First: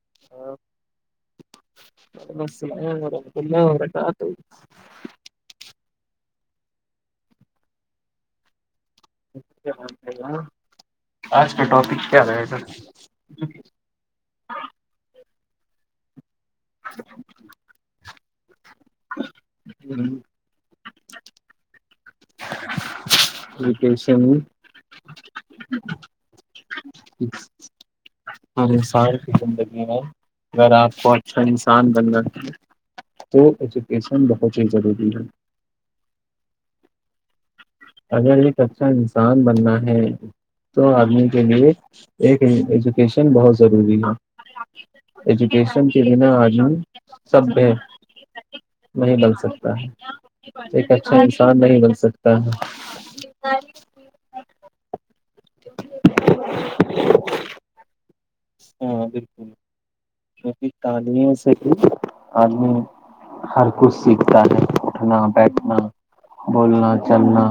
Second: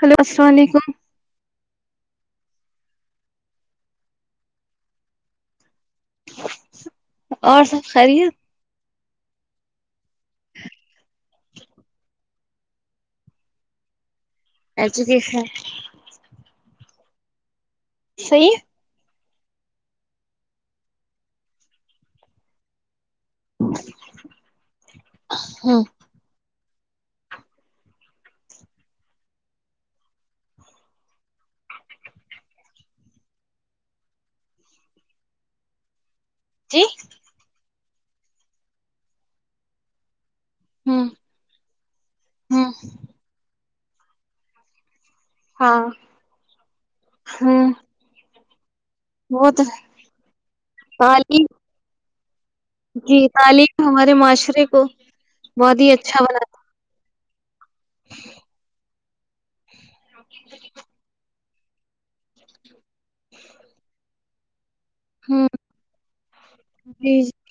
Hello السلام علیکم وعلیکم السلام ورحمۃ اللہ وبرکاتہ اور سب خری ہے آج کے ٹاپک کیا رہے گ ایجوکیشن [inaudible] صیح ہ [inaudible] وکش میں [inaudible] جی ہر انسان کی زندگی میں اگر آپ کو اچھا انسان بننااہ تو ایجوکیشن بہت ہی ضروری ہے جی اگر ایک اچھا انسان بننا ہے تو ہوں آدمی کے لیے ایک ہوں ایجوکیشن بہت ضروری ہے ہاں ایجوکیشن کے بنا عدمی سب ہے ہوں اچ نہیں بن وہ تو سکتا ہے ایک اچھا تعلیم انسان نہیں بن سکتا ہاں ہاں جی تعلیم ہمارے معاشرے کو بہت ہی اچھا بنا تھا ہاں بالکل کیک تلیم سے آدمی ہر کچھ سیکھتا ہے اھنا ہوں بیٹھنا بولنا جی چلنا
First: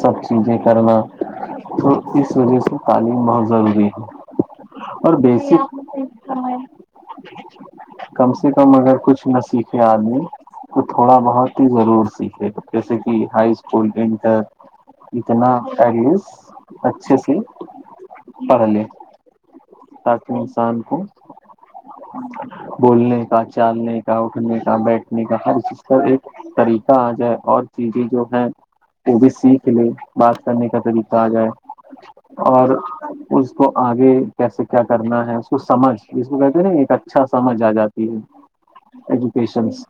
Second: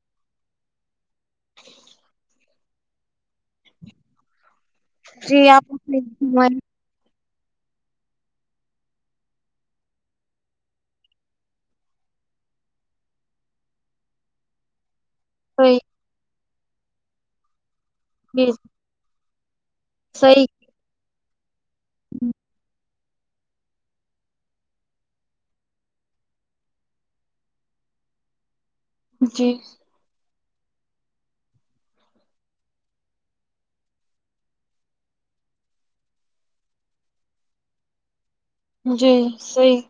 سب چیزیں کرنا تو اس وجہ سے تعلیم بہت ضروری ہے اور جی آپ بیسک کم سے کم اگر کچھ نہ سیکھے آدمی تو تھوڑا بہت ہی ضرور سیکھے جیسے کہ ہائی اسکول انٹر اتنا صحیح پیرس اچھا سے جی پارلی تاکہ صحیح انسان کو ہ بولنے کا چالنے کا اٹھنے کا بیٹھنے کا ہر چیز کا ایک طریقہ آ جائے اور چیزیں جو ہیں ا بی جی سی کے لیے بات کرنے کا طریقہ آ جائے اور اس کو آگے کیسے کیا کرنا ہے اس کو سمجھ ج کو کہتے ہیں نا ایک اچھا سمجھ آ جاتی ہے جی ایجوکیشن صحیح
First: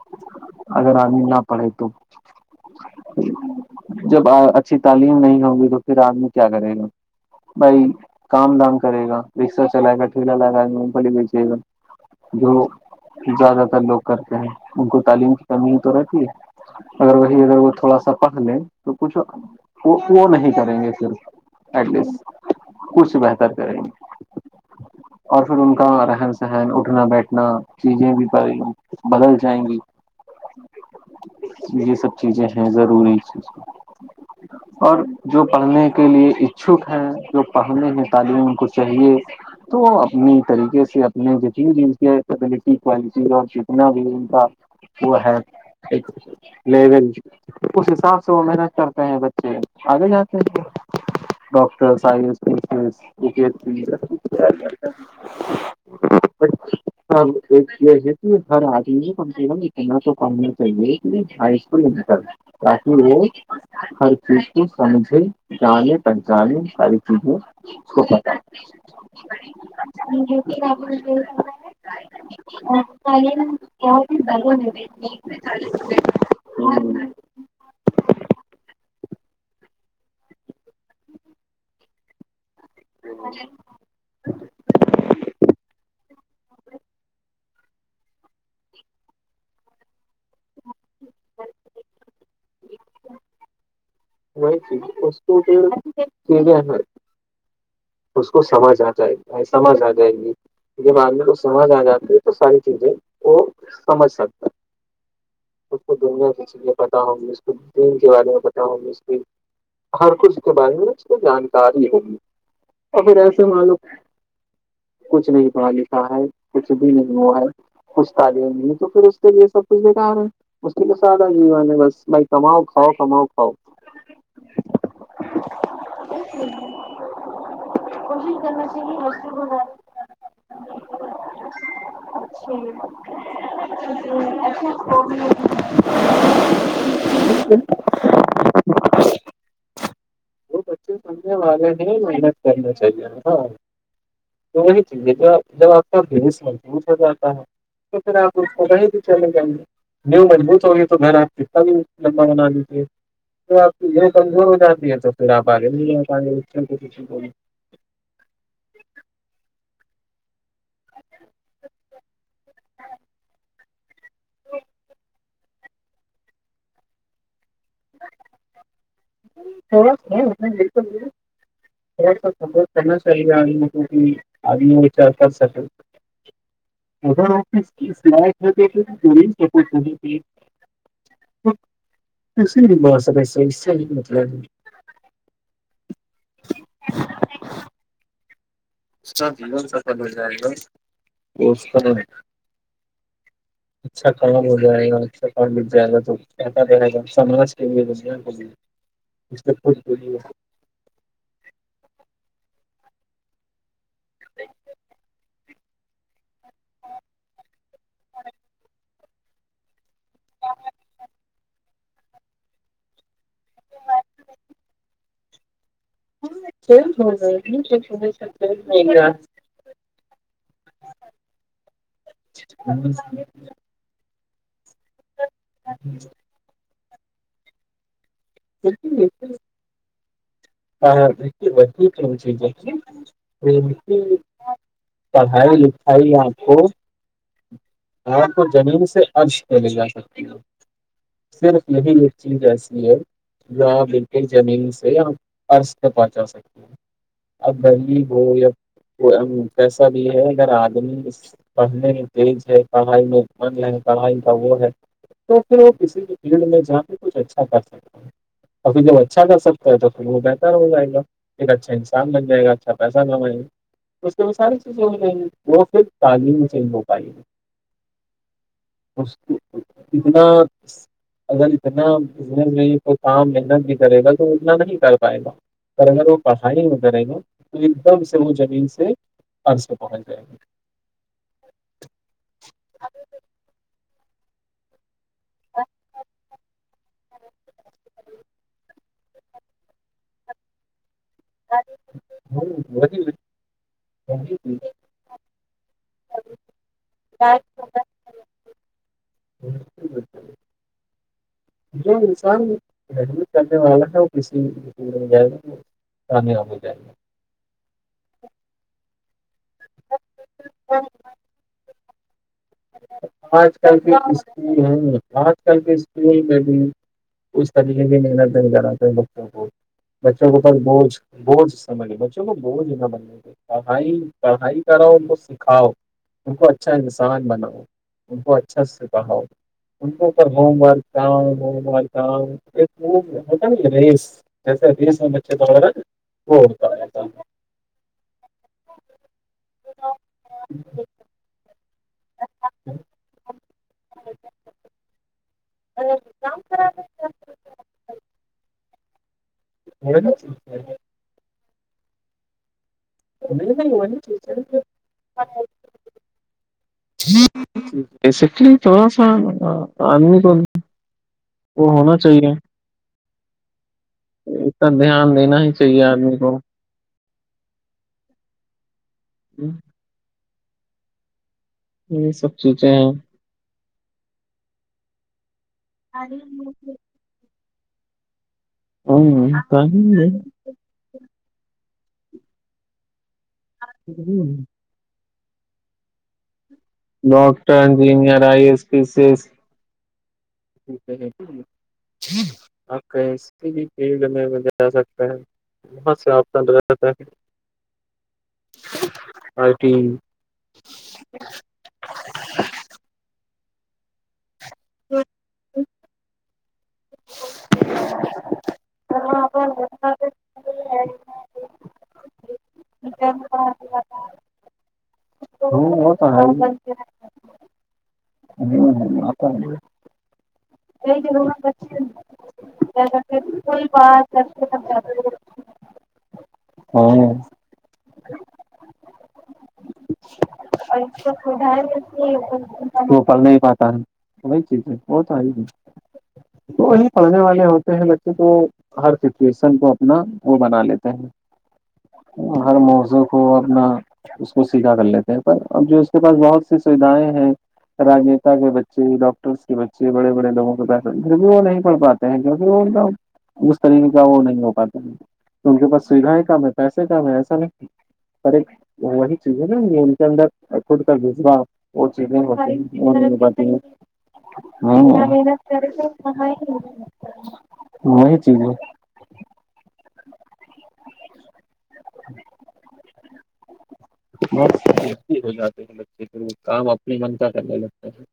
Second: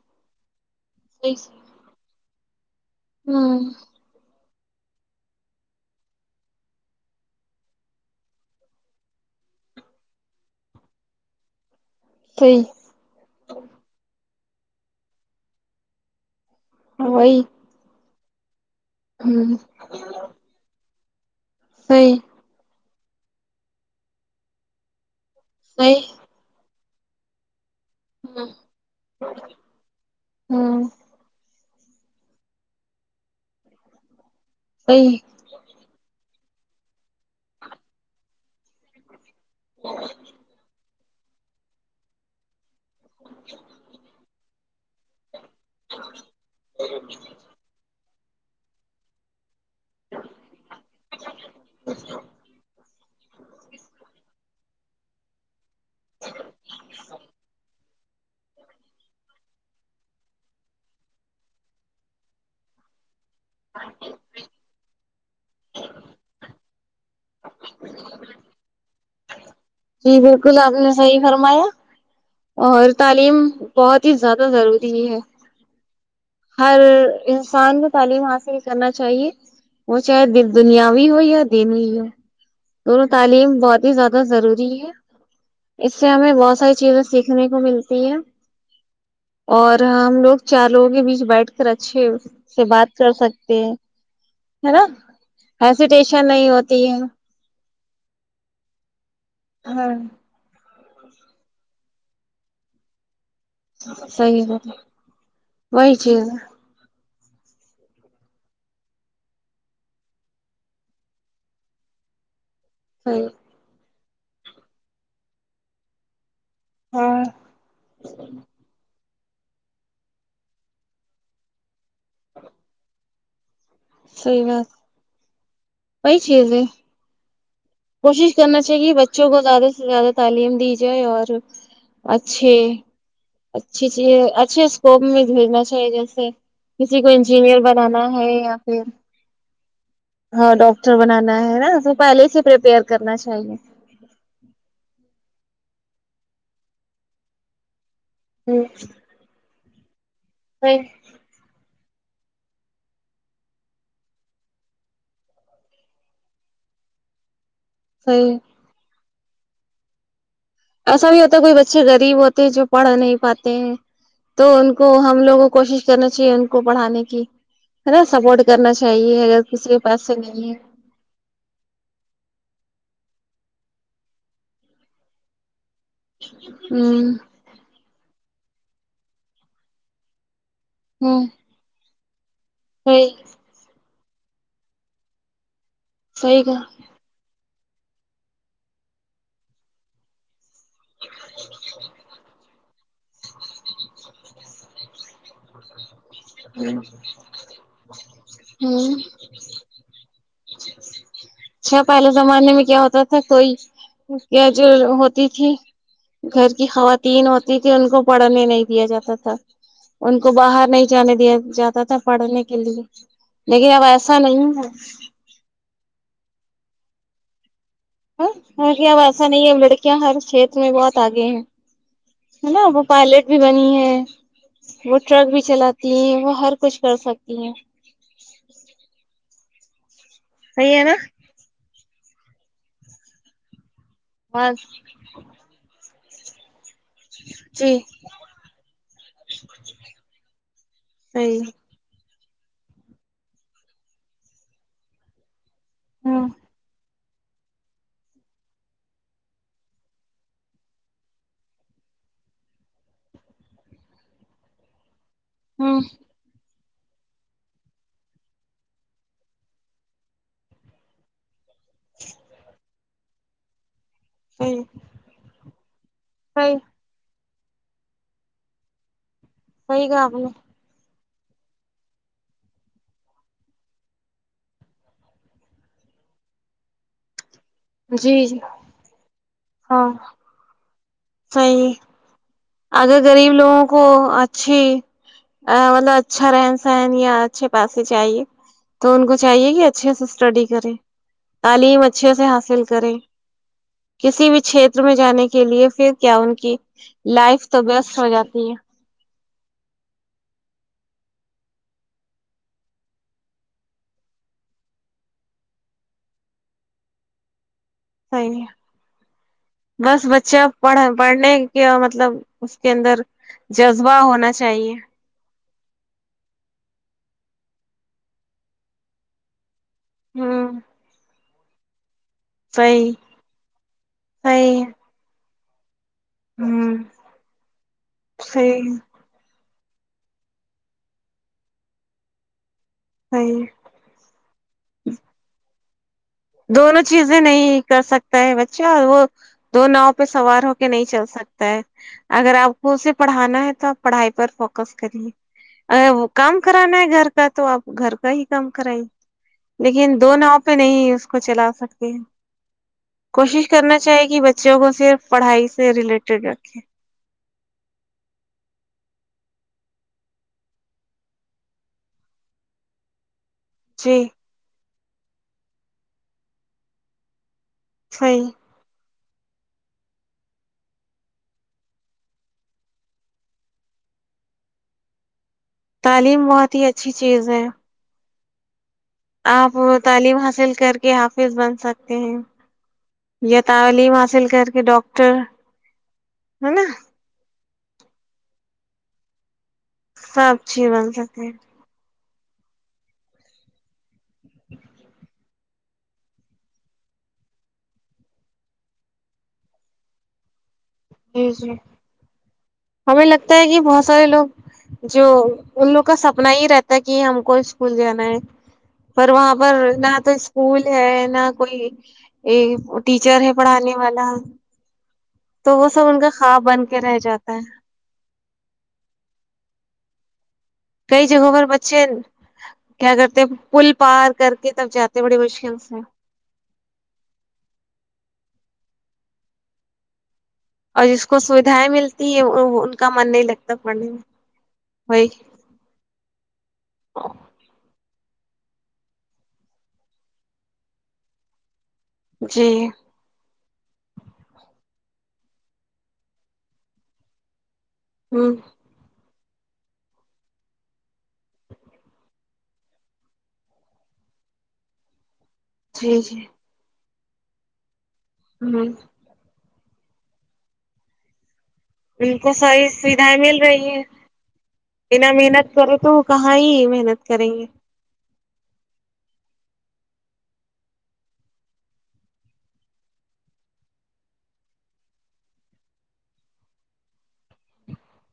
اگر آدمی صحیح نہ پڑھے تو جی ہے ہوں اچھی تعلیم نہیں ہوگی تو پھر آدمی کیا کرے گا بھائی کام دام کرے گا رکشہ چلائے گا ٹلا لگا پڑی گئی چے گا جو صحیح زیادہ تر لوگ کر ان کو تعلیم کی کمی ہی تو رہتی ہے اگر وہی اگر وہ تھوڑا سا کسلے تو کچھ ہوں وہ نہیں کریں گے صرف ایٹ لیس صحیح کچھ بہتر کریں گے اور پھر صحیح رہن سہن کرنا بیٹھنا چیزیں بھی بدل جائیں گی ہوں یہ سب چیزیں ہیں ضروری چیزیں اور صحیح جو پڑھنے کے لیے ا چھوٹ ہیں جو پڑھنے ہیں تعلیم کو چاہیے تو اپنی سے اپنے جو چین م کی فبلٹی کوالٹی اور جتنا بھی ان کا وہ ہے ایک لیول اس حساب سے سو محنت کرتے ہیں بچے آگے جاتے ہیں ڈاکٹر آئی ایس چس ا بہار کی اوج اچھ ہر آدمی کو کم سے کم اتنا تو پنا چاہیے کہ ہائ اسک کر تاکہ وہ خر کی سمج جانے پہچانے ساری چیزیں [inaudible] خ [inaudible] ج [inaudible] جی بالکل آپ نے صحیح فرمایا [unintelligible] تعلیم ہ بہت ہی زیادہ برو ضروری ہے [inaudible] ہر انسان کو تعلیم حاصل کرنا چاہیے [unintelligible] وہ چاہ دل [unintelligible] دنیا بھی ہو یا دین ہو [unintelligible] دونوں تعلیم بہت ہی زیادہ ضروری ہے اس سے ہمیں بہت ساری چیزیں سیکھنے [unintelligible] ملتی ہے اور ہم لوگ [unintelligible] چاروگے بیچ [unintelligible] بیٹھ کر اچھے سے بات کر سکتے ہیں [unintelligible] وہ چ ہے نا و پ ہیسیٹیشن کہ گ نہیں ہے ہوتی اس کو سمجھنا چاہی گے [unintelligible] ب سمجھ آ ہاں جائے گی [unintelligible] جب آدمی کو سمجھ آ جاتی ہے تو ساری چیزیں [unintelligible] سمجھ صحی سکتے بات ہے [unintelligible] اس کو وہی چیز دنیا سے اس لیے پتاؤوں گے [unintelligible] ین کے بارے میں پتا ہ گی اس کی ہر کچھ کے بارے میں اس کو جانکاری ہوگی اور پھر صحیح ایسے معلوم کچھ نہیں پڑھا لکھا ہے کچھ بھی نہیں ہاں ہوا ہے کچھ تعلیم نہیں تو پھر چلیے سب کچھ دےا رہے ہیں مشکل سے آدہ گ نے بس بھائی کماؤ کھاؤ کماؤ کھاؤ صحیح بات وہی چیز ہے کوشش کرنا چاہیے بچوں کو زیادہ سے زیادہ تعلیم دی جائے اور اچھے اچھی چیز اچھے اسکوپ میں جیسے کسی کو انجینئر بنانا ہے یا پھر ہاں وہ بچے ڈاکٹر سمجھنے بنانا ہے والے نا ہیں پہلے محنت سے پپیئر کرنا ہاں چاہیے تو وہی چیز ہے جو جب آپ کا بھیس محبوط ہو جاتا ہے تو پھر آپ اس ہ کو وہ ہی بھی چلے جائیں گے نیو مضبوت صحیح ہوگی تو بن آپ کتا لمبا بنا دیتی تو آپ کیر کمزور ہو جاتی ہے تو [inaudible] صحیح ایسا بھی ہوتا ہے کوئی بچے گ غریب ہوتے جو پڑھ نہیں پاتے ہیں تو ان کو ہم لوگوں کوشش کرنا چاہیے ان کو پڑھانے کی ہے نا سپورٹ کرنا چاہیے اگر کسی کے تھوڑا سا پاسے نہیں ہمیں ہے بالکل بھی تھوڑا [inaudible] ہ [inaudible] [inaudible] ہاں [unintelligible] [inaudible] صحیح کہا [inaudible] [unintelligible] جائےگا اکثر پانی پیہا تو [unintelligible] اچ کیاا پہلے زمانے میں کیا ہوتا تھا کوئی کیا جو ہوتی تھی گھر کی خواتین ہوتی تھی ان کو پڑھنے نہیں دیا جاتا تھا ان کو باہر نہیں جانے دیا جاتا تھا پڑھنے کے لیے لیکن اب ایسا نہیں ہے بول رہے [inaudible] ہکہ اب ایسا نہیں ہے لڑکیاں ہر چھیت میں بہت آگے ہیں نا وہ پائلٹ بھی بنی ہے وہ ٹرک بھی چلاتی ہیں وہ ہر کچھ کر سکتی ہیں صحیح ہے نا ہاں [inaudible] ٹھیک ہے ٹھیک ہے بس [inaudible] آئیے آپ کو [inaudible] آپ کو زمین سے اج لے جا سکتے ہیں صحیح صرف یہ چی ایسی ہے کے زمین سے آپ عرض پہنچا ہوں سکتی ہیں اب غریب ہو یا کیسا بھی ہے اگر آدمی پڑھنے میں تیز ہے پڑھائی میں من ہے پڑھائی کا وہ ہے تو پھر وہ ہوں کسی بھی فیلڈ میں کچھ اچھا کر سکتا ہے ابھر جب اچھا کر سکتا ہے تو وہ بہتر ہو جائے گا اچھا انسان بنائے گا اچھا پہ [inaudible] اس ساری صحیح چیزیں ہو جیں گی وہ پھر تعلییم صحیح چینج ہو پائے گی اس صحیح کہا آپ کتنا نے اگر اتنا بزنس میں کو کام محنت بھی کرے گا تو وہ اتنا نہیں کر پائے گا پر اگر وہ پھائی میں کرے گا تو ایک دم سے جی وہ جی زمین سے اب سے پہنچ جائیں گے صی اگر غریب لوگوں کو چھ مطلب اچھا رہن سہن یا اچھے پاسے چاہے تو ان کو چاہیے کہ اچھے سے اسٹڈی کرے تعلیم اچھے سے حاصل کرے کسی بھی چھیتر میں جانے کے لیے پھر کیا ان کی لائف تو بیسٹ ہو جاتی ہے [inaudible] جو انسان حج کرنے والا ہے وہ کسی کاان ہو جائے گے صحیح ہے بس بچے پڑھ پڑھنے کے مطلب مطلب اس کے اندر گا آج کل جذبہ کے ہونا اسکول چاہیے ہیں آج کل کے اسکول میں بھی اس طریقے کی محنت نہیں کراتے بچوں کو بچوں کو ہوں پاس بوجھ بورڈ سس سمے چلو بوجھ نا صحیح بننے کو پڑھائی پڑھائی صحیح کر رہا ہ ب کاؤ ان کو اچھا ہوں انسان بنا ان کو اچھا صحیح سے کہا ہو ان ہوم ورک ہو ورکں صحیح ہوتا ن ریس جیسے ریس میں بچے تو وغیرہ دونوں چیزیں نہیں کر سکتا ہے بچہ وہ دو ناؤ پہ سوار ہو کے نہیں چل سکتا ہے اگر آپ کو اسے پڑھانا ہے تو آپ پڑھائی پر فوکس کریے ا کام کرانا ہے گھر کا تو آپ گھر کا ہی کام کرائائی لیکن وہی دو ناؤ پہ چیز ہے، نہیں اس چلا س کے کوشش نہیں نہیں کرنا وہی چاہے کہ چیز بچوں ہے۔ کو صرف پڑھائی سے ریلیٹڈ رکھیں بیسکلی تھوڑا آدمی تو وہ ہونا چاہیے جی س دھیان دینا ہی چاہیے آدمی کو فی ہی یہ سب چوچیں ہیں تعلیم بہت ہی اچھی چیز ہے آپ تعلیم حاصل کر کے حافظ بن سکتے [inaudible] یہ تعلیم حاصل کر کے ڈاکٹر تو ہے نا doctor engineer I S P سس سب چیز بن سکے ہیں اک ج فیلڈ میں جا سکتا ہے بہت سے آپطن رہتا ہے آئی ٹی جی جی ہمیں لگتا ہے کہ بہت سارےوگ جو [inaudible] ان لوگ کا سپنا یہ رہتا ہے کہ ہم کو اسکول جانا ہے پر وہاں پر نہ تو اسکول نہ کوئی ٹیچر ہے پڑھانے والا تو وہ ہوں سب ان کا تو خواب بن کے رہ جاتا ہے نہیں آپ [unintelligible] کئی جگہ پر بچچے کیا کرتے پل پار کر کے تب جاتے بڑی مشکل سے ہاں [unintelligible] ملتی ہے ان کا وہ من پل نہیں لگتا پاتا پڑھنے میں ہے وہی چیز ہے وہ وہی تو ہے تو وہی پڑھنے والے ہوتے ہیں بچے تو ہر سچویشن کو اپنا وہ بنا لیتے ہیں ہر جی موضوعق ہو ا [inaudible] اپنا اس کو سیکھا کر لیتے ہیں پر اب جو اس کے پاس بہت سی سویدھائیں ہیں ہ راجنیتا کے بچے ڈاکٹر تو اس کے بچے بڑے بڑے لووں کو پ پھر بھی وہ نہیں پڑھ پاتے ہیں کیونکہ وہ ان کا مسترین کا وہ نہیں ہو پاتا ہے تو کے پس جی سویدھا جی ہی کامتا ہے سے کام ہے ایسا نہیں پر ایک ہ وہی چز نا ان کے اندر فٹ کر دس باپ ان کو ساری سویدھائیں مل رہی ہے انا محنت کرو تو کہاں ہی محنت کریں گے وہی چیز ہے ہو جاتے ہیں بچے پھر وہ کام اپنے من کا کرنے لگتا ہے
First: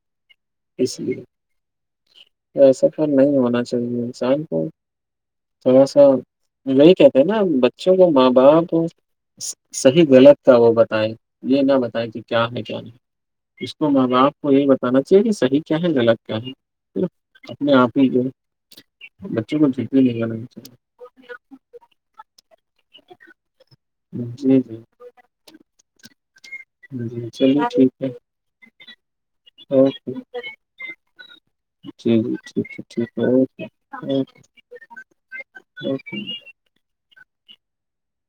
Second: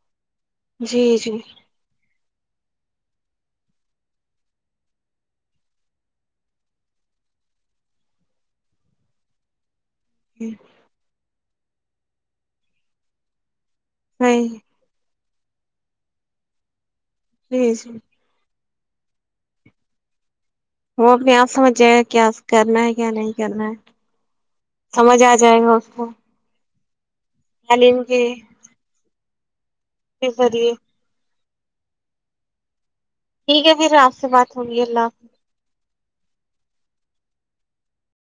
جی جی ایسا کل نہیں ہونا چاہیے انسان کو تھوڑا سا وہی کہتے ہیں نا بچوں کو ماں باپ کو صحیح غلط تھا وہ بتائیں یہ نہ بتائے کہ کیا ہے کیا نہیں اپ صحیح کو یہ بتانا چے صح کیا ہے غلگ کیا ہے اپنے جی جی آپ ہی جو بچوں کو چٹ نہیں گ وہ اپنے آپ سمجھ جائے گا کیا کرنا ہے کیا نہیں کرنا ہے جی سمجھ آ جائے گا اس [inaudible] جی جی چلیے ٹھیک تعلیم ہے کے [inaudible] ذریعے جی جی جٹھیک ھیک ٹھیک ہے پھر آپ سے بات ہوگی اللہ حافظ اورک